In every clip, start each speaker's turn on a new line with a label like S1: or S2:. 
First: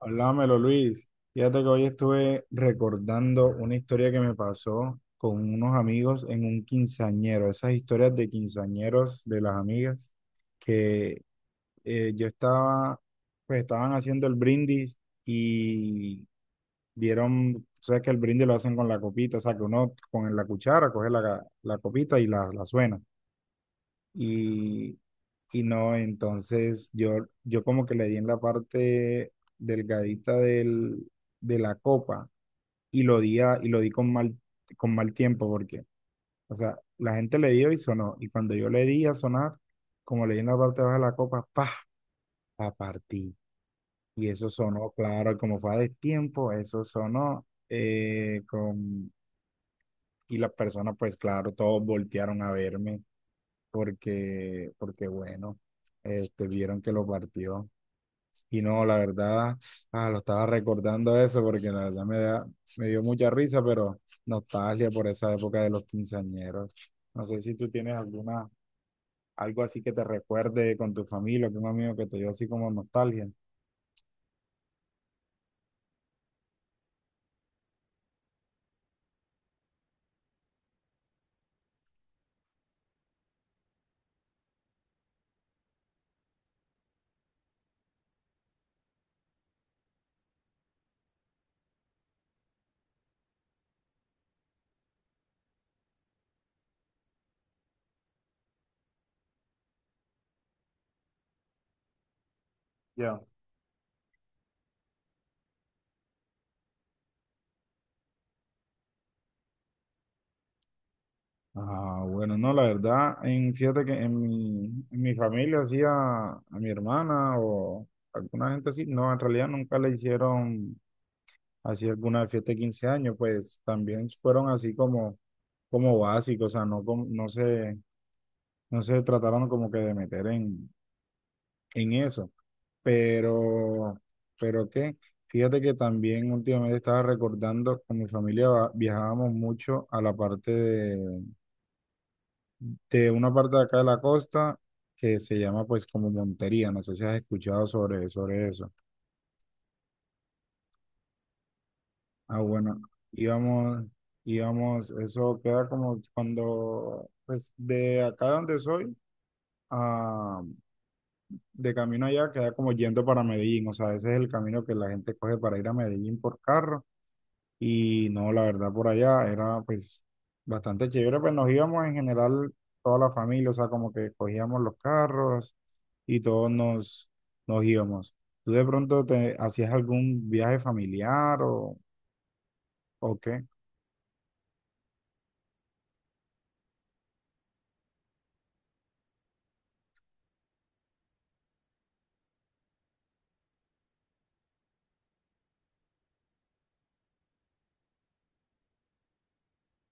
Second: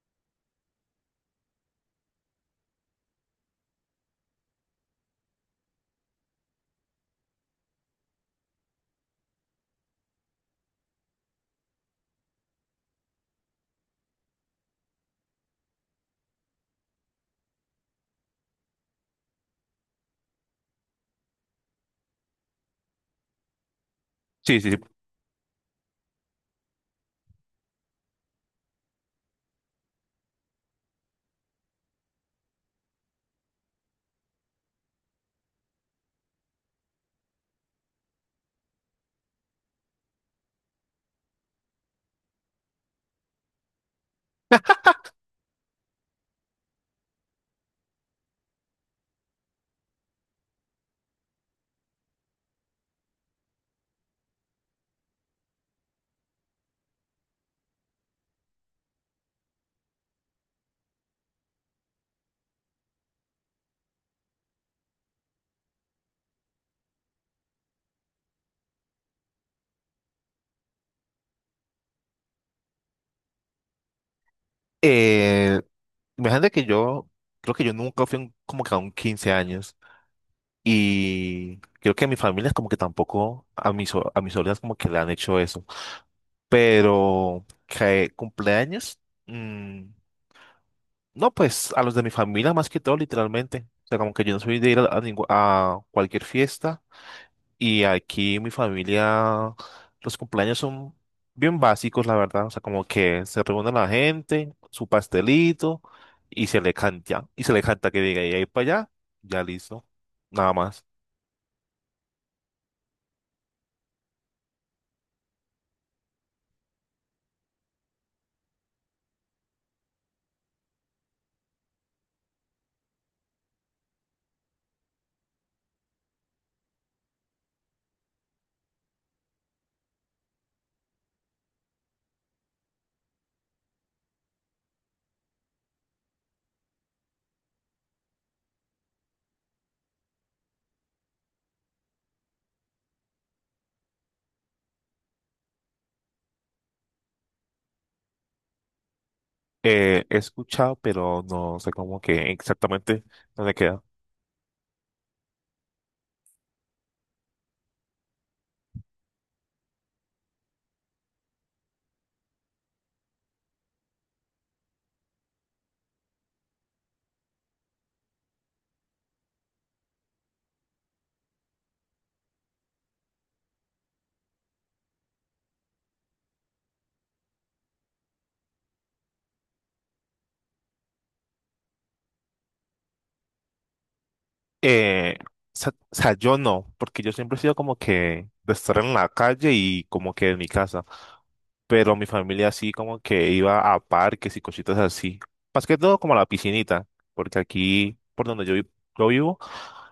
S1: Háblamelo, Luis. Fíjate que hoy estuve recordando una historia que me pasó con unos amigos en un quinceañero, esas historias de quinceañeros de las amigas, que yo estaba, pues estaban haciendo el brindis y dieron, tú sabes que el brindis lo hacen con la copita, o sea, que uno con la cuchara coge la copita y la suena.
S2: Sí, sí, sí.
S1: Y, y no, entonces yo como que le di en la parte delgadita del, de la copa y lo di, y lo di con mal tiempo porque, o sea, la gente le dio y sonó. Y cuando yo le di a sonar, como le di en la parte baja de la copa, ¡pah! La partí. Y eso sonó, claro, como fue a destiempo, eso sonó con, y las personas, pues claro, todos voltearon a verme porque, porque bueno, vieron que lo partió. Y no, la verdad, lo estaba recordando eso porque la verdad me da, me dio mucha risa, pero nostalgia por esa época de los quinceañeros. ¿No sé si tú tienes alguna, algo así que te recuerde con tu familia, con un amigo que te dio así como nostalgia?
S2: Eh, Imagínate que creo que yo nunca fui como que a un 15 años, y creo que a mi familia es como que tampoco a mis sobrinas como que le han hecho eso. Pero que cumpleaños, mm, no, pues a los de mi familia más que todo, literalmente. O sea, como que yo no soy de ir a cualquier fiesta. Y aquí mi familia, los cumpleaños son bien básicos, la verdad. O sea, como
S1: Ya.
S2: que se reúne la gente, su pastelito y se le canta. Y se le canta que diga, y ahí para allá, ya listo. Nada más.
S1: Ah, bueno, no, la verdad, en, fíjate que en mi familia hacía a mi hermana o alguna gente así, no, en realidad nunca le hicieron así alguna fiesta de 15 años, pues también fueron así como, como básicos, o sea, no, no se, no se trataron como que de meter en eso, pero, pero qué, fíjate que también últimamente estaba recordando, con mi familia viajábamos mucho a la parte de una parte de acá de la costa que se llama pues como Montería, no sé si has escuchado sobre, sobre eso.
S2: He escuchado, pero no sé cómo que
S1: Ah, bueno,
S2: exactamente dónde queda.
S1: íbamos, íbamos, eso queda como cuando, pues de acá donde soy, a, de camino allá, queda como yendo para Medellín, o sea, ese es el camino que la gente coge para ir a Medellín por carro, y no, la verdad, por allá era pues bastante chévere, pues nos íbamos en general toda la familia, o sea, como que cogíamos los carros y todos nos, nos íbamos. ¿Tú de pronto te hacías algún viaje familiar o qué?
S2: Eh, o sea, yo no, porque yo siempre he sido como que de estar en la calle y como que en mi casa. Pero mi familia así como que iba a parques y cositas así. Más que todo como a la piscinita, porque aquí por donde yo vivo,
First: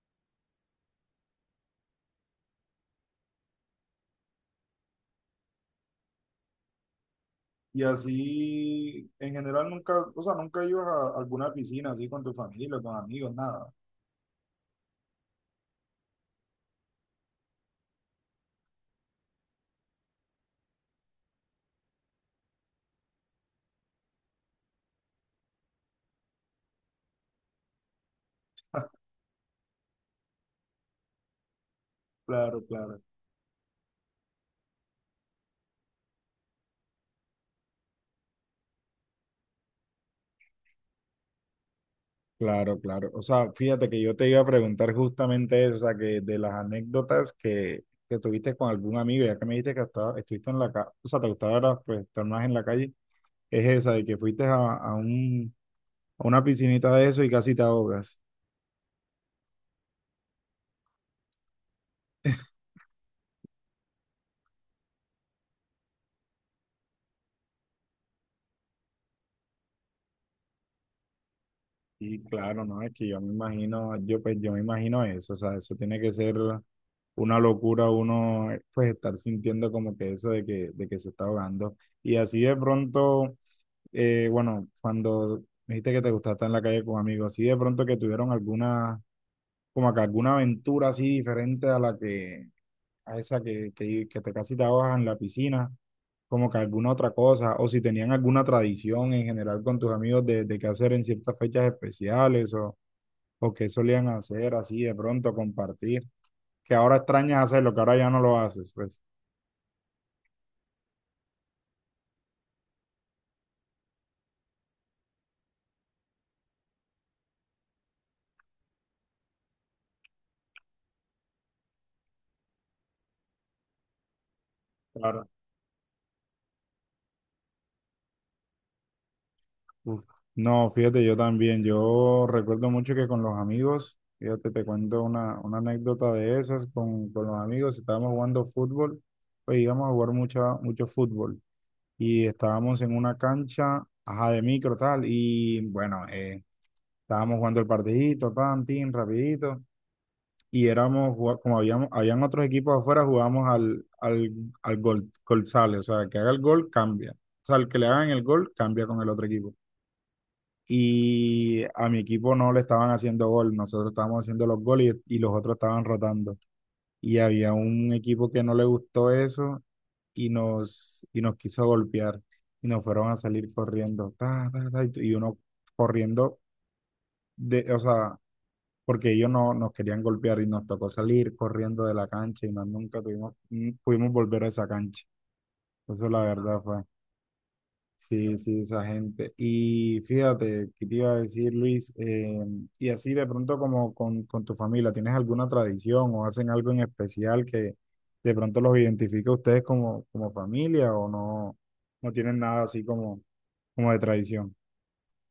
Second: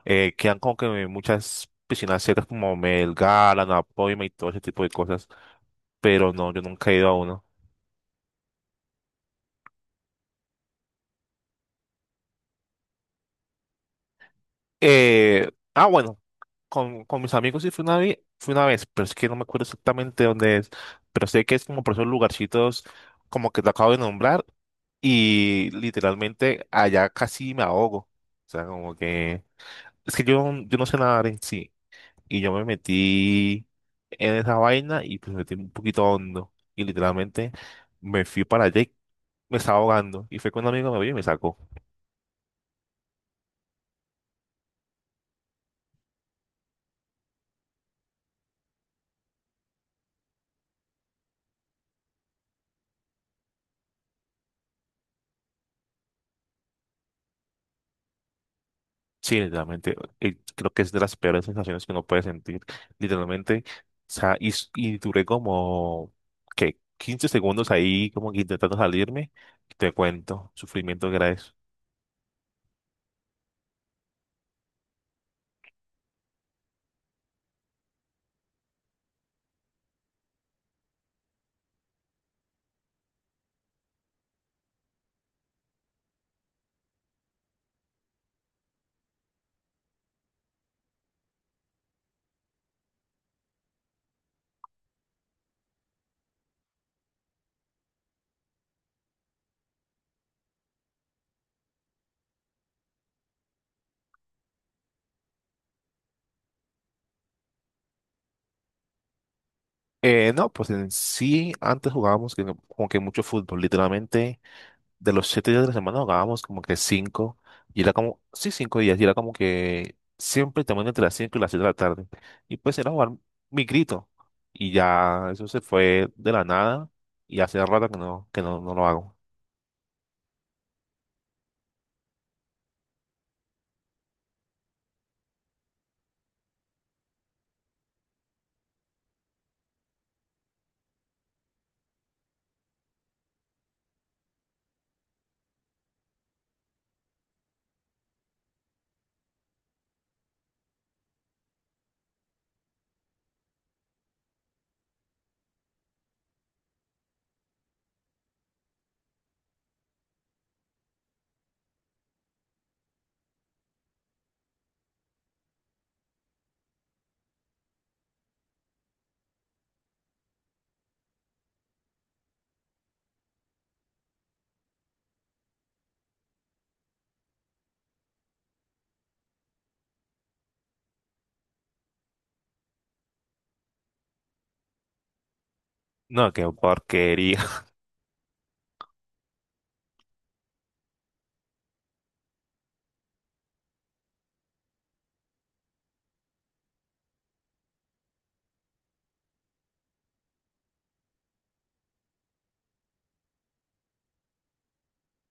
S2: quedan como que muchas piscinas cercas como Melgar, Anapoima y todo ese tipo de cosas, pero no, yo nunca he ido a uno.
S1: Y así, en general, nunca, o sea, ¿nunca ibas a alguna piscina así con tu familia, con amigos, nada?
S2: Eh, bueno, con mis amigos sí fui una vez, pero es que no me acuerdo exactamente dónde es, pero sé que es como por esos lugarcitos como que te acabo de nombrar, y literalmente allá casi me ahogo. O sea, como que... Es que yo no sé nadar en sí. Y yo
S1: Claro,
S2: me
S1: claro.
S2: metí en esa vaina y pues me metí un poquito hondo. Y literalmente me fui para allá y me estaba ahogando. Y fue cuando un amigo me vio y me sacó.
S1: Claro, claro. O sea, fíjate que yo te iba a preguntar justamente eso, o sea, que de las anécdotas que tuviste con algún amigo, ya que me dijiste que estuviste en la calle, o sea, te gustaba era, pues, estar más en la calle, es esa de que fuiste a un, a una piscinita de eso y casi te ahogas.
S2: Sí, literalmente. Creo que es de las peores sensaciones que uno puede sentir. Literalmente. O sea, y duré como, ¿qué? 15 segundos ahí como que intentando salirme. Te cuento, sufrimiento que era eso.
S1: Sí, claro, no, es que yo me imagino, yo pues yo me imagino eso, o sea, eso tiene que ser una locura uno pues estar sintiendo como que eso de que se está ahogando. Y así de pronto, bueno, cuando me dijiste que te gustaba estar en la calle con amigos, así de pronto que tuvieron alguna, como que alguna aventura así diferente a la que, a esa que te casi te ahogas en la piscina, como que alguna otra cosa, o si tenían alguna tradición en general con tus amigos de qué hacer en ciertas fechas especiales o qué solían hacer así de pronto, compartir, que ahora extrañas hacerlo, que ahora ya no lo haces, pues.
S2: No, pues en sí, antes jugábamos no, como que mucho fútbol, literalmente de los 7 días de la semana jugábamos como que cinco, y era como, sí, 5 días, y era como que siempre también entre las 5 y las 7 de la tarde. Y pues era jugar mi grito, y
S1: Claro.
S2: ya eso se fue de la nada, y hace rato que no, no lo hago.
S1: Uf. No, fíjate, yo también, yo recuerdo mucho que con los amigos, fíjate, te cuento una anécdota de esas, con los amigos estábamos jugando fútbol, pues íbamos a jugar mucho, mucho fútbol. Y estábamos en una cancha, ajá, de micro, tal, y bueno, estábamos jugando el partidito, tan, tin, rapidito, y éramos, como habíamos, habían otros equipos afuera, jugábamos al gol, gol sale, o sea, el que haga el gol cambia, o sea, el que le hagan el gol cambia con el otro equipo. Y a mi equipo no le estaban haciendo gol, nosotros estábamos haciendo los goles y los otros estaban rotando. Y había un equipo que no le gustó eso y nos quiso golpear y nos fueron a salir corriendo, ta, ta, ta, y uno corriendo, de, o sea, porque ellos no, nos querían golpear y nos tocó salir corriendo de la cancha y más nunca tuvimos, pudimos volver a esa cancha. Eso la
S2: No, qué
S1: verdad fue.
S2: porquería.
S1: Sí, sí, esa gente. Y fíjate, ¿qué te iba a decir, Luis? Y así de pronto como con tu familia, ¿tienes alguna tradición o hacen algo en especial que de pronto los identifique a ustedes como, como familia o no, no tienen nada así como, como de tradición?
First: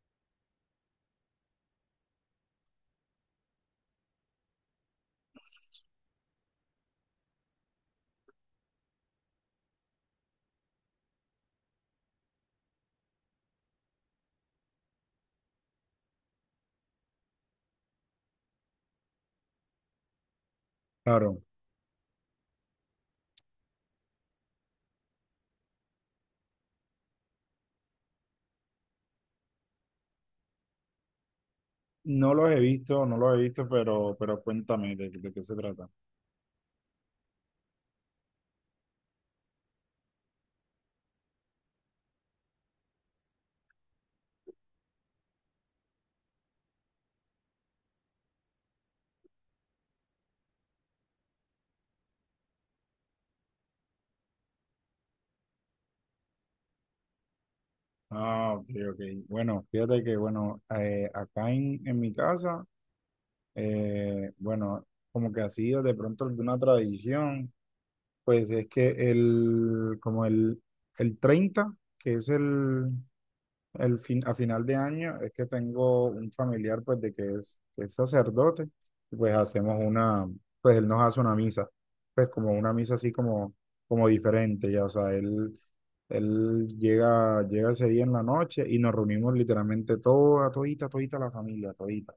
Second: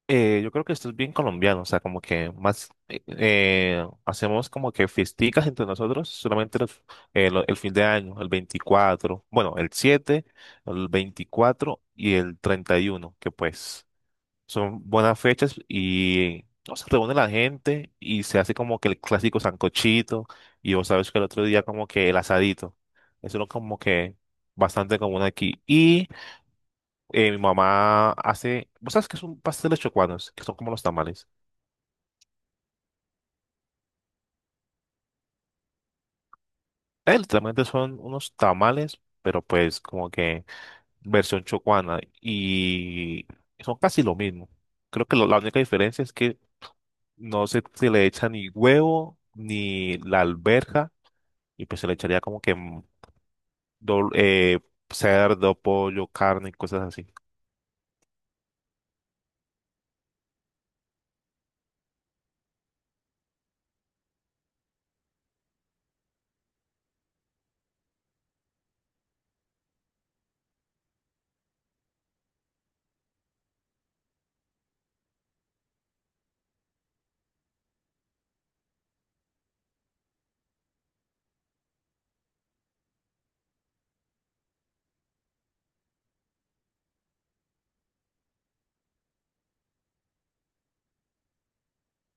S2: Yo creo que esto es bien colombiano, o sea, como que más hacemos como que fiesticas entre nosotros solamente el fin de año, el 24, bueno, el 7, el 24 y el 31, que pues son buenas fechas. Y no, se reúne la gente y se hace como que el clásico sancochito, y vos sabes que el
S1: Claro,
S2: otro día como que el asadito. Eso es como que bastante común aquí. Y mi mamá hace, vos sabes que son pasteles chocuanos, que son como los tamales.
S1: no los he visto, no los he visto, pero cuéntame de qué se trata.
S2: Literalmente son unos tamales, pero pues como que versión chocuana, y son casi lo mismo. Creo que la única diferencia es que no se, se le echa ni huevo ni la alberja, y pues se le echaría como que dol- eh, cerdo, pollo, carne y cosas así.
S1: Ah, ok, ok. Bueno, fíjate que, bueno, acá en mi casa... bueno, como que así de pronto alguna tradición, pues es que el, como el 30 que es el fin, a final de año, es que tengo un familiar pues de que es sacerdote, y pues hacemos una, pues él nos hace una misa, pues como una misa así como, como diferente, ya, o sea, él... Él llega, llega ese día en la noche y nos reunimos literalmente toda, todita, todita la familia, todita.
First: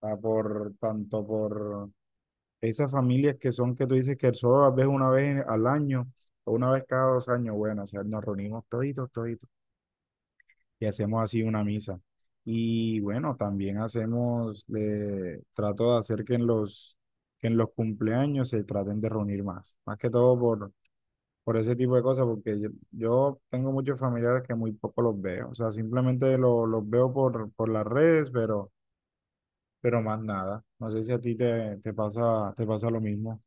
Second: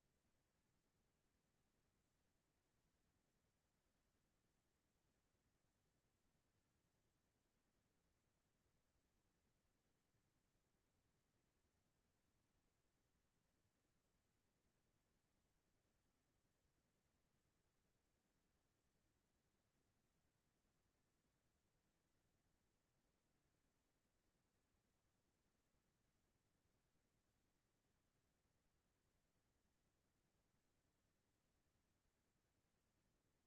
S1: Sea, por, tanto por, esas familias que son que tú dices que solo las ves una vez al año o una vez cada dos años, bueno, o sea, nos reunimos toditos, toditos y hacemos así una misa. Y bueno, también hacemos, trato de hacer que en los cumpleaños se traten de reunir más, más que todo por ese tipo de cosas, porque yo tengo muchos familiares que muy poco los veo, o sea, simplemente los veo por las redes, pero más nada. No sé si a ti te, te pasa lo mismo.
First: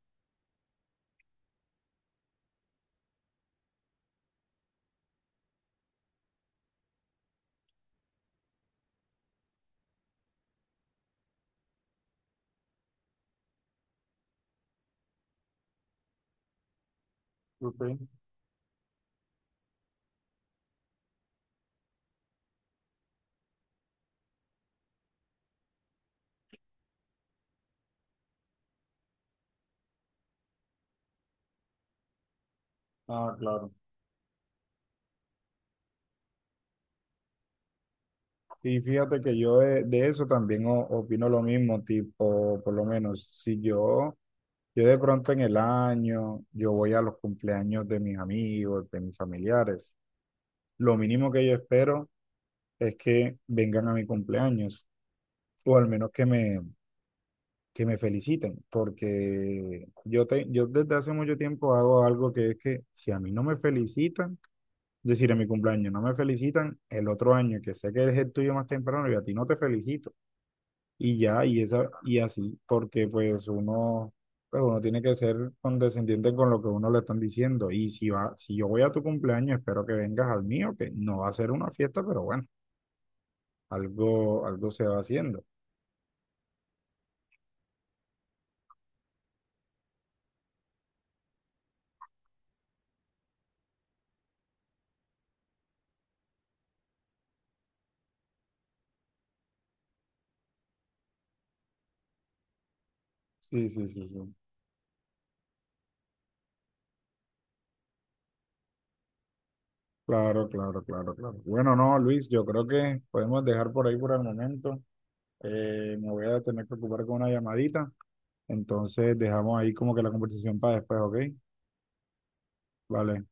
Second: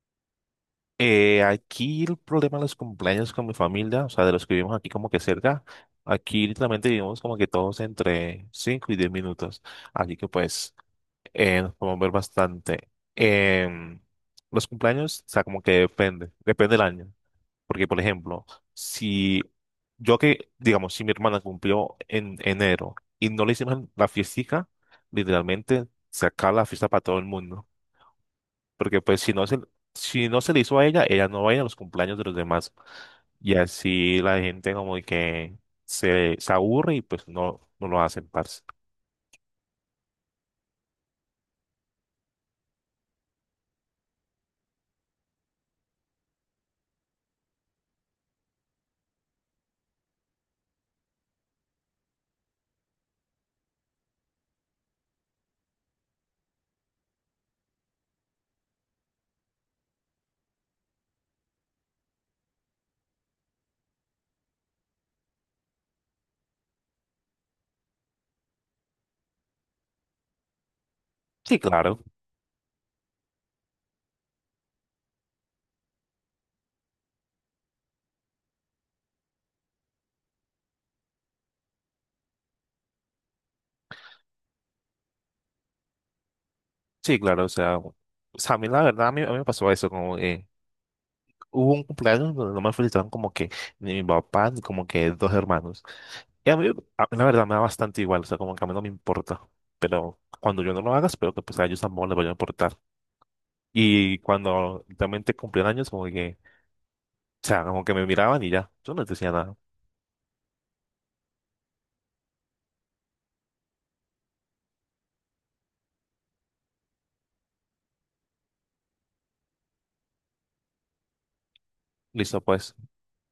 S2: Aquí el problema de los cumpleaños con mi familia, o sea, de los que vivimos aquí como que cerca, aquí literalmente vivimos como que todos entre 5 y 10 minutos, así que pues nos podemos ver bastante. Em, los cumpleaños, o sea, como que depende, depende del año. Porque,
S1: Ok.
S2: por ejemplo, si digamos, si mi hermana cumplió en enero y no le hicimos la fiestica, literalmente se acaba la fiesta para todo el mundo. Porque pues si no se le hizo a ella, ella no va a ir a los cumpleaños de los demás.
S1: Ah,
S2: Y
S1: claro.
S2: así la gente como que se aburre y pues no lo hacen, parce.
S1: Y fíjate que yo de eso también opino lo mismo, tipo, por lo menos, si yo, yo de pronto en el año, yo voy a los cumpleaños de mis amigos, de mis familiares, lo mínimo que yo espero es que vengan a mi cumpleaños, o al menos que me feliciten, porque yo, te, yo desde hace mucho tiempo hago algo que es que si a mí no me felicitan, es decir, en mi cumpleaños no me felicitan, el otro año que sé que es el tuyo más temprano y a ti no te felicitan, y ya,
S2: Sí,
S1: y esa,
S2: claro.
S1: y así, porque pues uno tiene que ser condescendiente con lo que uno le están diciendo. Y si va, si yo voy a tu cumpleaños, espero que vengas al mío, que no va a ser una fiesta, pero bueno, algo, algo se va haciendo.
S2: Sí, claro. O sea, a mí la verdad, a mí me pasó eso, como que hubo un cumpleaños donde no me felicitaron como que ni mi papá, ni como que dos hermanos. Y a mí, la verdad, me da bastante igual, o sea, como que a mí no me importa, pero cuando yo no lo haga, espero que pues a ellos tampoco les vaya a importar.
S1: Sí, sí, sí,
S2: Y
S1: sí.
S2: cuando realmente cumplían años, como que, o sea, como que me miraban y ya, yo no les decía nada.
S1: Claro, claro, claro, claro. Bueno, no, Luis, yo creo que podemos dejar por ahí por el momento. Me voy a tener que ocupar con una llamadita. Entonces dejamos ahí como que la conversación para después, ¿ok?
S2: Listo, pues.
S1: Vale.